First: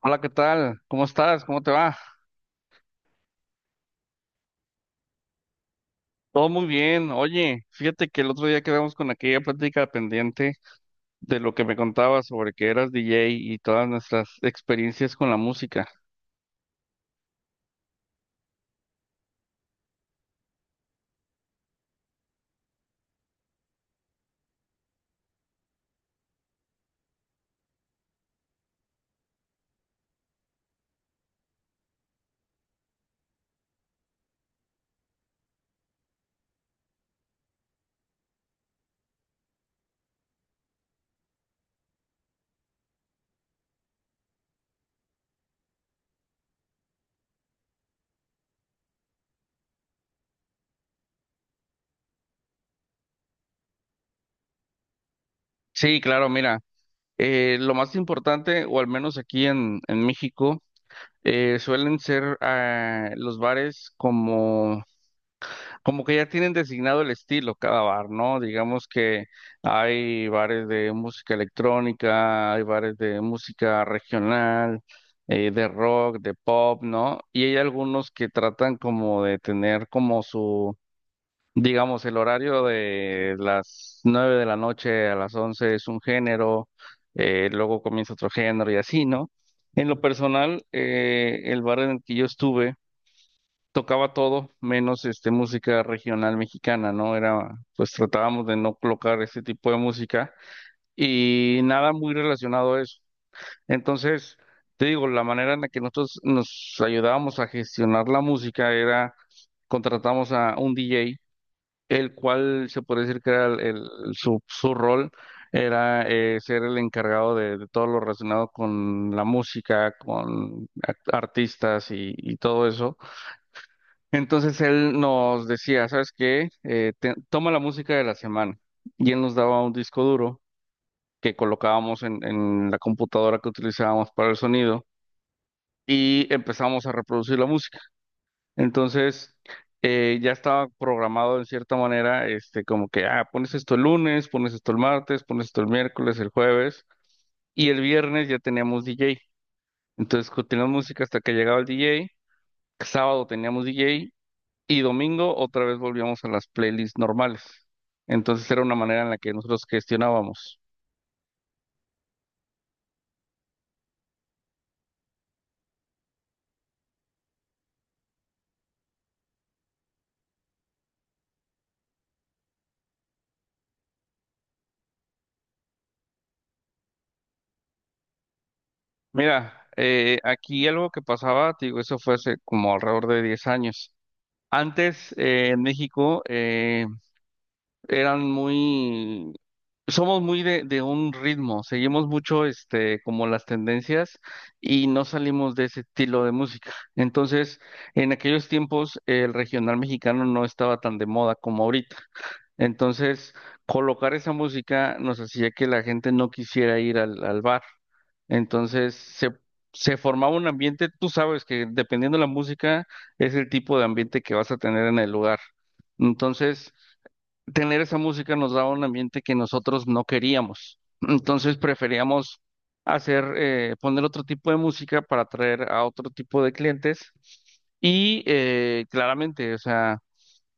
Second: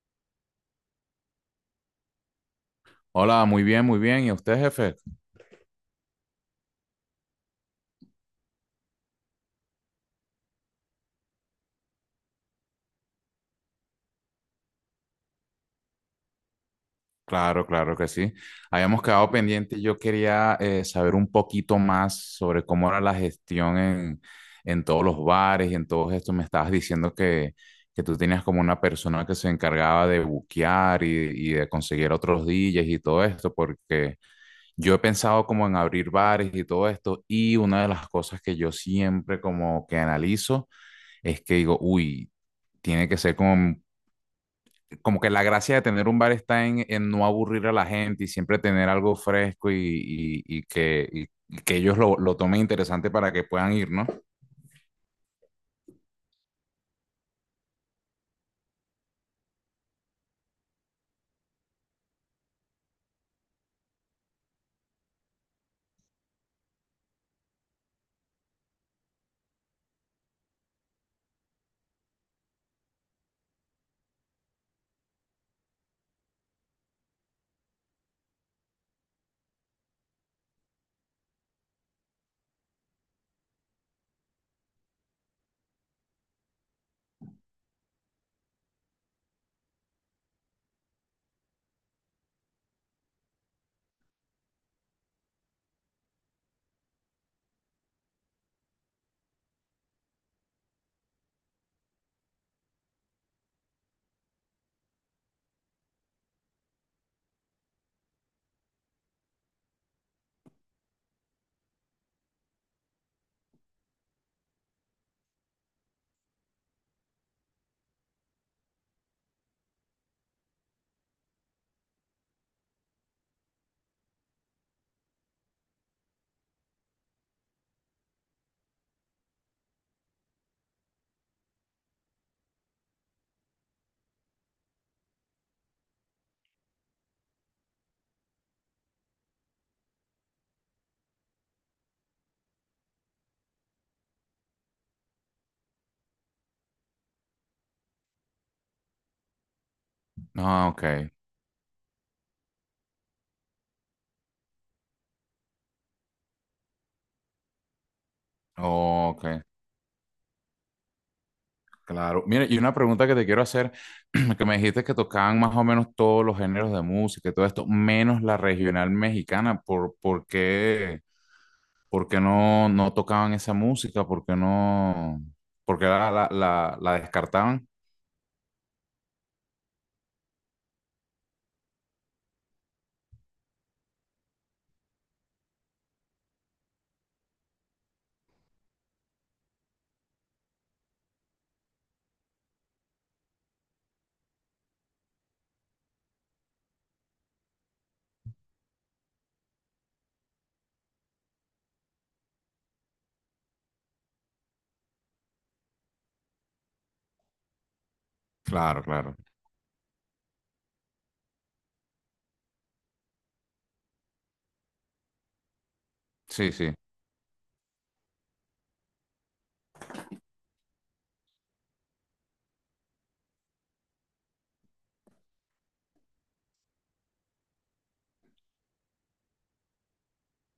Hola, ¿qué tal? ¿Cómo estás? ¿Cómo te va? Hola, muy bien, muy bien. ¿Y usted, jefe? Todo muy bien. Oye, fíjate que el otro día quedamos con aquella plática pendiente de lo que me contabas sobre que eras DJ y todas nuestras experiencias con la música. Claro, claro que sí. Habíamos quedado pendiente. Yo quería saber un poquito más sobre cómo era la gestión en todos los bares y en todo esto. Me estabas diciendo que tú tenías como una persona que se encargaba de buquear y de conseguir otros DJs y todo esto, porque yo he pensado como en abrir bares y todo esto. Y una de las cosas que yo siempre como que analizo es que digo, uy, tiene que ser como que la gracia de tener un bar está en no aburrir a la gente y siempre tener algo fresco y que ellos lo tomen interesante para que puedan ir, ¿no? Sí, claro, mira, lo más importante, o al menos aquí en México, suelen ser los bares como como que ya tienen designado el estilo cada bar, ¿no? Digamos que hay bares de música electrónica, hay bares de música regional, de rock, de pop, ¿no? Y hay algunos que tratan como de tener como su, digamos, el horario de las 9 de la noche a las 11 es un género, luego comienza otro género y así, ¿no? En lo personal, el bar en el que yo estuve tocaba todo, menos este música regional mexicana, ¿no? Era, pues tratábamos de no colocar ese tipo de música y nada muy relacionado a eso. Entonces, te digo, la manera en la que nosotros nos ayudábamos a gestionar la música era contratamos a un DJ, el cual se puede decir que era su, su rol era ser el encargado de todo lo relacionado con la música, con artistas y todo eso. Entonces él nos decía, ¿sabes qué? Toma la música de la semana. Y él nos daba un disco duro que colocábamos en la computadora que utilizábamos para el sonido y empezábamos a reproducir la música. Entonces ya estaba programado en cierta manera, este, como que, ah, pones esto el lunes, pones esto el martes, pones esto el miércoles, el jueves y el viernes ya teníamos DJ. Entonces Ah, continuamos música ok. hasta que llegaba el DJ. Sábado teníamos DJ. Y domingo otra vez volvíamos a las playlists normales. Entonces era una manera Oh, en la que ok, nosotros gestionábamos. claro. Mira, y una pregunta que te quiero hacer, que me dijiste que tocaban más o menos todos los géneros de música y todo esto, menos la regional mexicana, ¿ por qué no tocaban esa música? ¿Por qué no, por qué la descartaban? Mira, aquí algo que pasaba, te digo, eso fue hace como alrededor de 10 años. Antes en México eran muy, somos muy de un ritmo, seguimos mucho este, como las tendencias y no salimos de ese estilo de música. Entonces, en aquellos tiempos el regional mexicano no estaba tan de moda como ahorita. Entonces, colocar esa música nos hacía que la gente no quisiera ir al, al bar. Claro, Entonces, claro. se formaba un ambiente, tú sabes que dependiendo de la música es el tipo de ambiente que vas a tener en el lugar. Sí, Entonces, sí. tener esa música nos daba un ambiente que nosotros no queríamos. Entonces, preferíamos hacer, poner otro tipo de música para atraer a otro tipo de clientes. Y claramente, o sea...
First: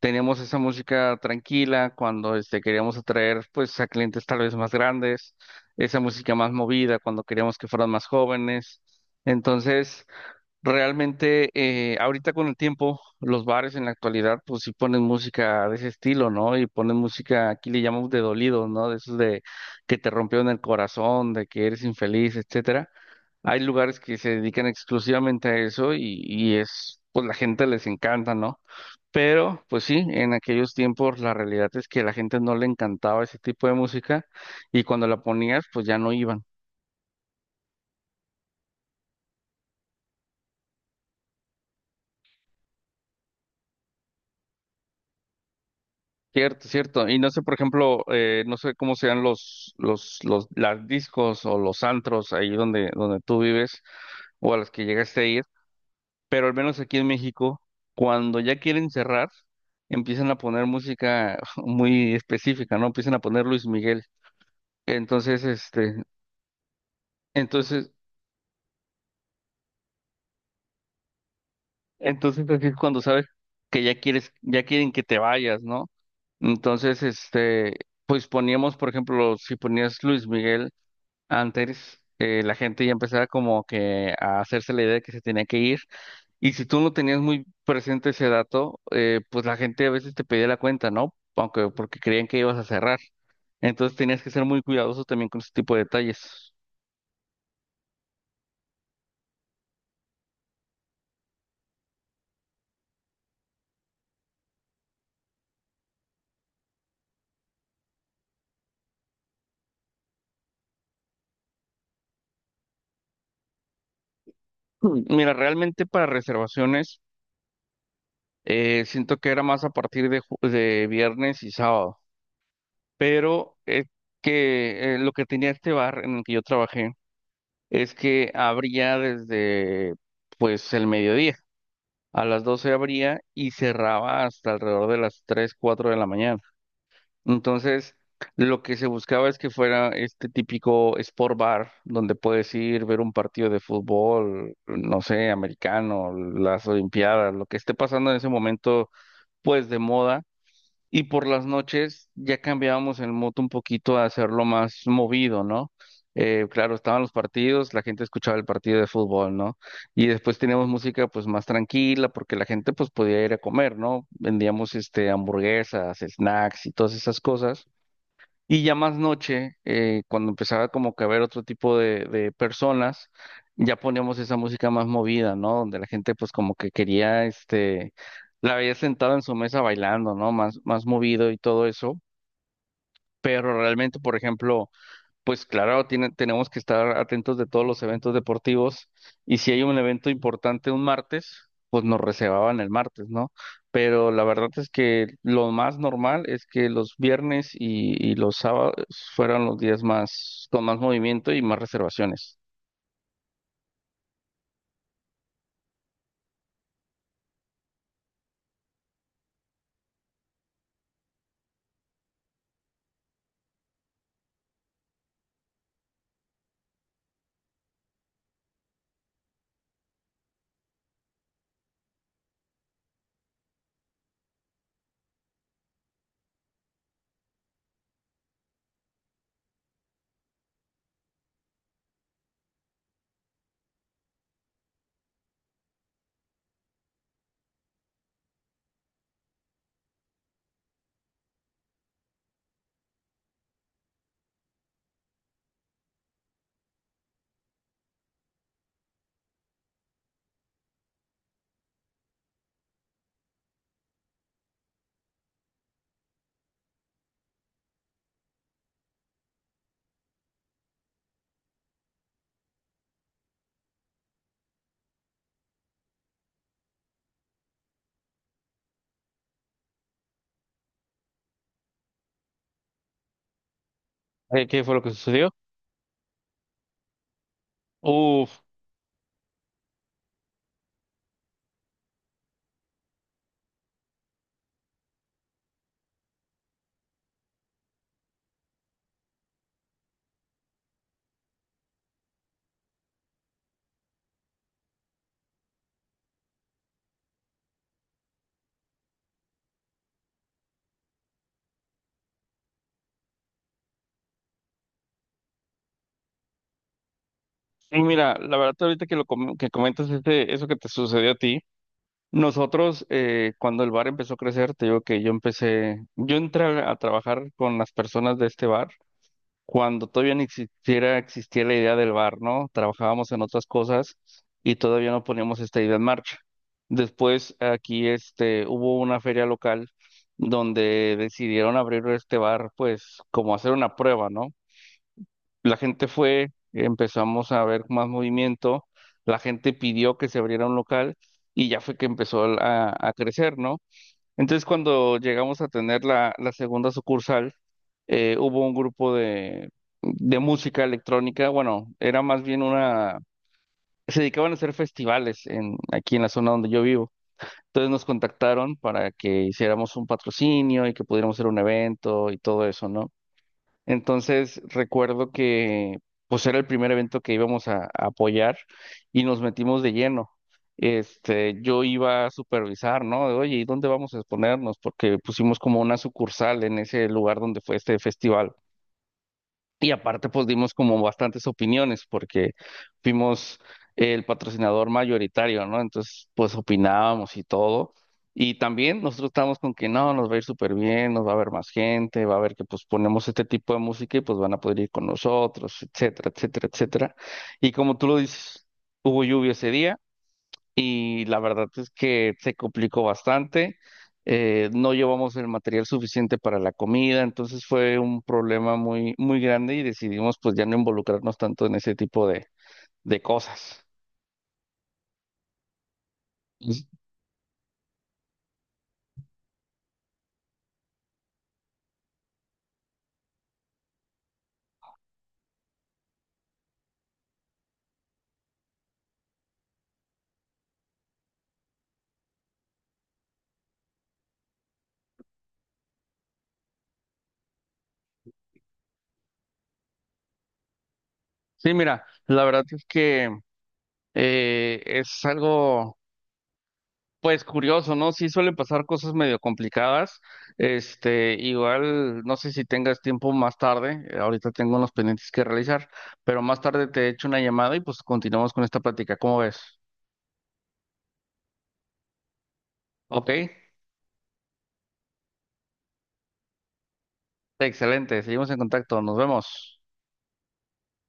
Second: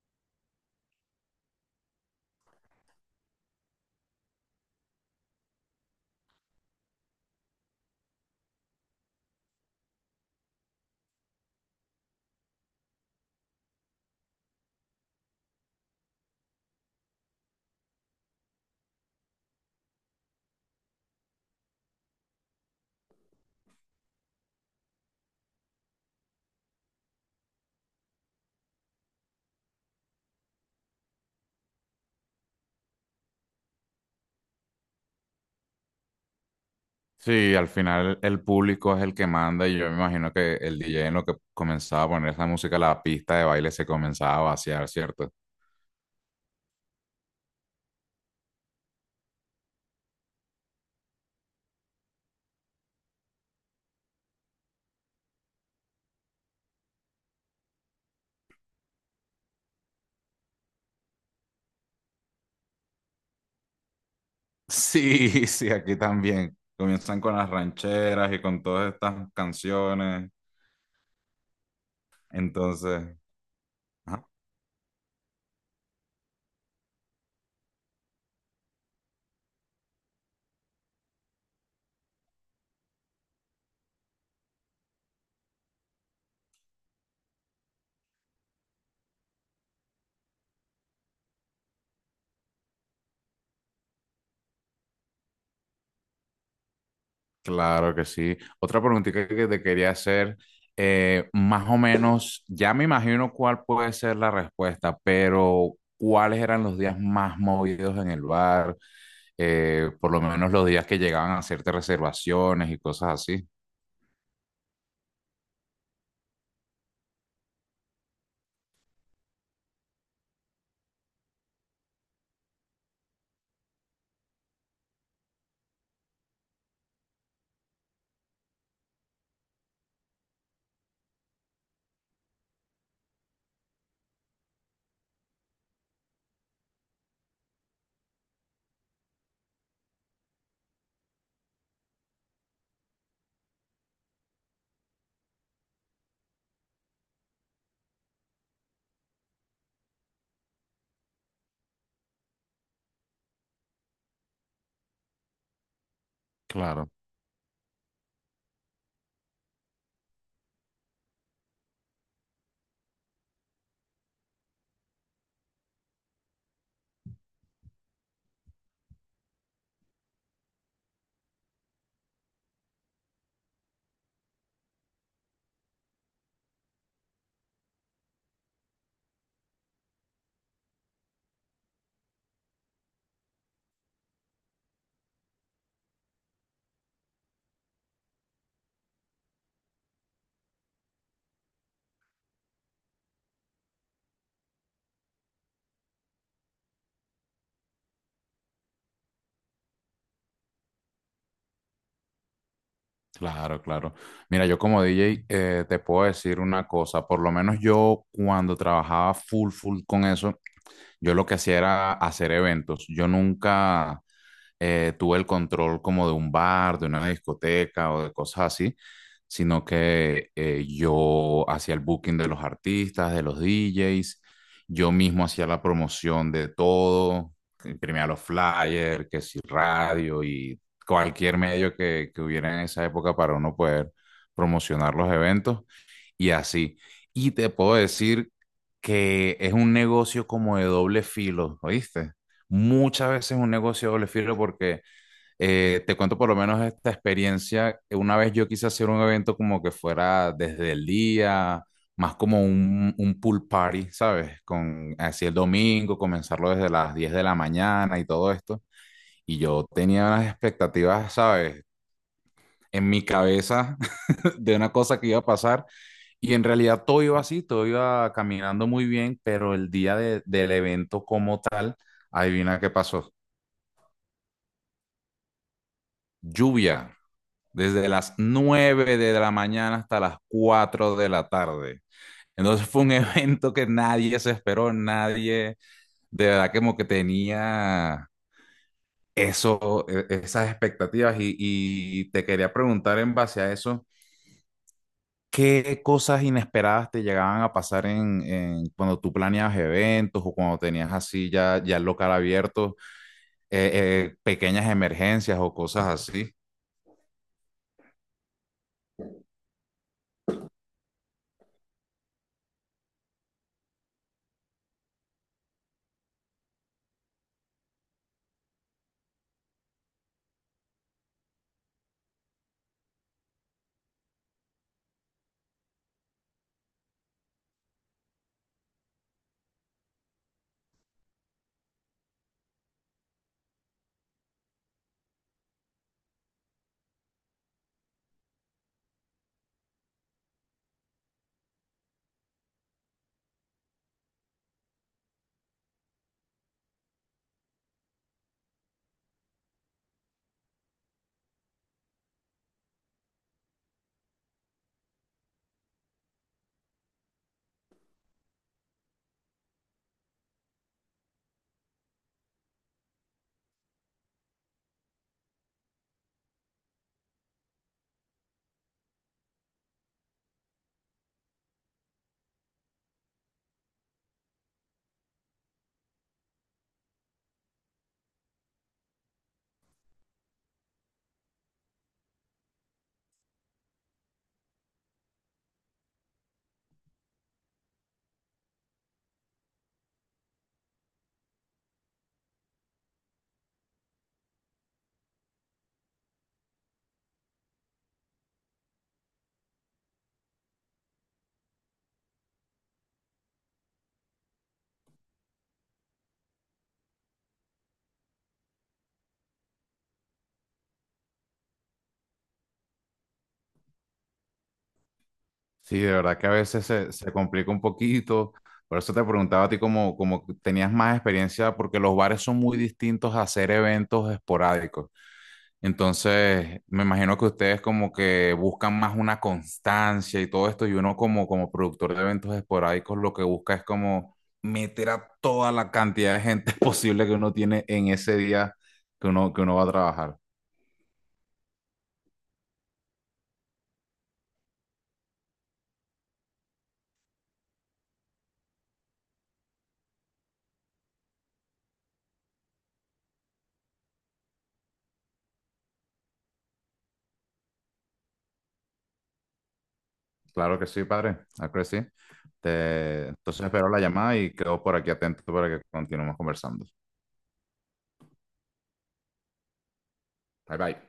Teníamos esa música tranquila cuando este, queríamos atraer pues a clientes tal vez más grandes, esa música más movida cuando queríamos que fueran más jóvenes. Entonces, realmente ahorita con el tiempo, los bares en la actualidad pues sí ponen música de ese estilo, ¿no? Y ponen música, aquí le llamamos de dolido, ¿no? De esos de que te rompió en el corazón, de que eres infeliz, etcétera. Hay lugares que se dedican exclusivamente a eso y es, pues la gente les encanta, ¿no? Pero, pues sí, en aquellos tiempos la realidad es que la gente no le encantaba ese tipo de música y cuando la ponías, pues ya no iban. Sí, al final el público es el que manda y yo me imagino que el DJ en lo que comenzaba a poner esa música, la pista de baile se comenzaba a vaciar, ¿cierto? Cierto, cierto. Y no sé, por ejemplo, no sé cómo sean las discos o los antros ahí donde, donde tú vives o a los que llegaste a ir. Pero al menos aquí en México, cuando ya quieren cerrar, empiezan a poner música muy específica, ¿no? Empiezan a poner Luis Miguel. Entonces, Sí, sí, este, aquí también. Comienzan con las entonces, rancheras y con todas estas canciones. entonces así es cuando Entonces, sabes que ya ajá. quieres, ya quieren que te vayas, ¿no? Entonces, este, pues poníamos, por ejemplo, si ponías Luis Miguel. Antes la gente ya empezaba como que a hacerse la idea de que se tenía que ir y si tú no tenías muy presente ese dato, pues la gente a veces te pedía la cuenta, ¿no? Aunque porque creían que ibas a cerrar. Entonces tenías que ser muy cuidadoso también con ese tipo de detalles. Claro que sí. Otra preguntita que te quería hacer, más o menos, ya me imagino cuál puede ser la respuesta, pero ¿cuáles eran los días más movidos en el bar? Por lo menos los días que llegaban a hacerte reservaciones y cosas así. Mm. Mira, realmente para reservaciones siento que era más a partir de, de viernes y sábado, pero es que lo que tenía este bar en el que yo trabajé es que abría desde pues el mediodía. A las 12 abría y cerraba hasta alrededor de las 3 4 de la mañana. Entonces, lo que se buscaba es que fuera este típico sport bar donde puedes ir, ver un partido de fútbol, no sé, americano, las olimpiadas, lo que esté pasando en ese momento, pues de moda y por las noches ya cambiábamos el mood un poquito a hacerlo más movido, ¿no? Claro, Claro, estaban los partidos, la gente escuchaba el partido de fútbol, ¿no? Y después teníamos música pues más tranquila porque la gente pues podía ir a comer, ¿no? Vendíamos este hamburguesas, snacks y todas esas cosas. Y ya más noche, cuando empezaba como que a ver otro tipo de personas, ya poníamos esa música más movida, ¿no? Donde la gente pues como que quería, este, la veía sentada en su mesa bailando, ¿no? Más, más movido y todo eso. Pero realmente, por ejemplo, pues claro, tenemos que estar atentos de todos los eventos deportivos y si hay un evento importante un martes, pues nos reservaban el martes, ¿no? Pero la verdad es que lo más normal es que los viernes y los sábados fueran los días más con más movimiento y más reservaciones. claro, claro. Mira, yo como DJ te puedo decir una cosa, por lo menos yo cuando trabajaba full, full con eso, yo lo que hacía era hacer eventos. Yo nunca... tuve el control como de un bar, de una discoteca o de cosas así, sino que yo hacía el booking de los artistas, de los DJs, yo mismo hacía la promoción de todo, imprimía los flyers, que si radio y cualquier medio que hubiera en esa época para uno poder promocionar los eventos y así. Y te puedo decir que es un negocio como de doble filo, ¿oíste? Muchas veces es un negocio de doble filo porque te cuento por lo menos esta experiencia. Una vez yo quise hacer un evento como que fuera desde el día, más como un pool party, ¿sabes? Con así el domingo, comenzarlo desde las 10 de la mañana y todo esto. Y yo tenía unas expectativas, ¿sabes? En mi cabeza de una cosa que iba a pasar. Y en realidad todo iba así, todo iba caminando muy bien, pero el día de- del evento como tal, adivina qué pasó. ¿Qué fue lo que sucedió? Lluvia, desde las Uf, 9 de la mañana hasta las 4 de la tarde. Entonces fue un evento que nadie se esperó, nadie de verdad como que tenía eso, e- esas expectativas. Y te quería preguntar en base a eso. ¿Qué cosas inesperadas te llegaban a pasar en cuando tú planeabas eventos o cuando tenías así ya, ya el local abierto, eh, pequeñas emergencias o cosas así? y mira, la verdad ahorita que lo que comentas este, eso que te sucedió a ti. Nosotros, cuando el bar empezó a crecer, te digo que yo empecé, yo entré a trabajar con las personas de este bar cuando todavía ni existiera, existía la idea del bar, ¿no? Trabajábamos en otras cosas y todavía no poníamos esta idea en marcha. Después aquí este, hubo una feria local donde decidieron abrir este bar, pues como hacer una prueba, ¿no? La gente fue, empezamos a ver más movimiento, la gente pidió que se abriera un local y ya fue que empezó a crecer, ¿no? Entonces cuando llegamos a tener la, la segunda sucursal, hubo un grupo de música electrónica, bueno, era más bien una, se dedicaban a hacer festivales en, aquí en la zona donde yo vivo. Entonces nos contactaron para que hiciéramos un patrocinio y que pudiéramos hacer un evento y todo eso, ¿no? Entonces recuerdo que pues era el primer evento que íbamos a apoyar y nos metimos de lleno. Este, yo iba a supervisar, ¿no? De, oye, ¿y dónde vamos a exponernos? Porque pusimos como una sucursal en ese lugar donde fue este festival. Y aparte, pues dimos como bastantes opiniones porque fuimos el patrocinador mayoritario, ¿no? Entonces, pues opinábamos y todo. Y también nosotros estábamos con que no, nos va a ir súper bien, nos va a ver más gente, va a ver que pues ponemos este tipo de música y pues van a poder ir con nosotros, etcétera, etcétera, etcétera. Y como tú lo dices, hubo lluvia ese día y la verdad es que se complicó bastante. No llevamos el material suficiente para la comida, entonces fue un problema muy, muy grande y decidimos pues ya no involucrarnos tanto en ese tipo de cosas. Sí, de verdad que a Sí, veces se complica un poquito. Por eso te preguntaba a ti como, como tenías más experiencia, porque los bares son muy distintos a hacer eventos esporádicos. Entonces, me imagino que ustedes como que buscan más una constancia y todo esto, y uno como, como productor de eventos esporádicos lo que busca es como meter a toda la cantidad de gente posible que uno tiene en ese día que uno va a trabajar. mira, la verdad es que es algo pues curioso, ¿no? Sí suelen pasar cosas medio complicadas. Este, igual, no sé si tengas tiempo más tarde. Ahorita tengo unos pendientes que realizar, pero más tarde te echo una llamada y pues continuamos con esta plática. ¿Cómo ves? Claro que sí, padre, claro que sí. Ok, Te- entonces espero la llamada y quedo por aquí atento para que continuemos conversando. excelente. Seguimos en contacto. Nos vemos. Bye bye.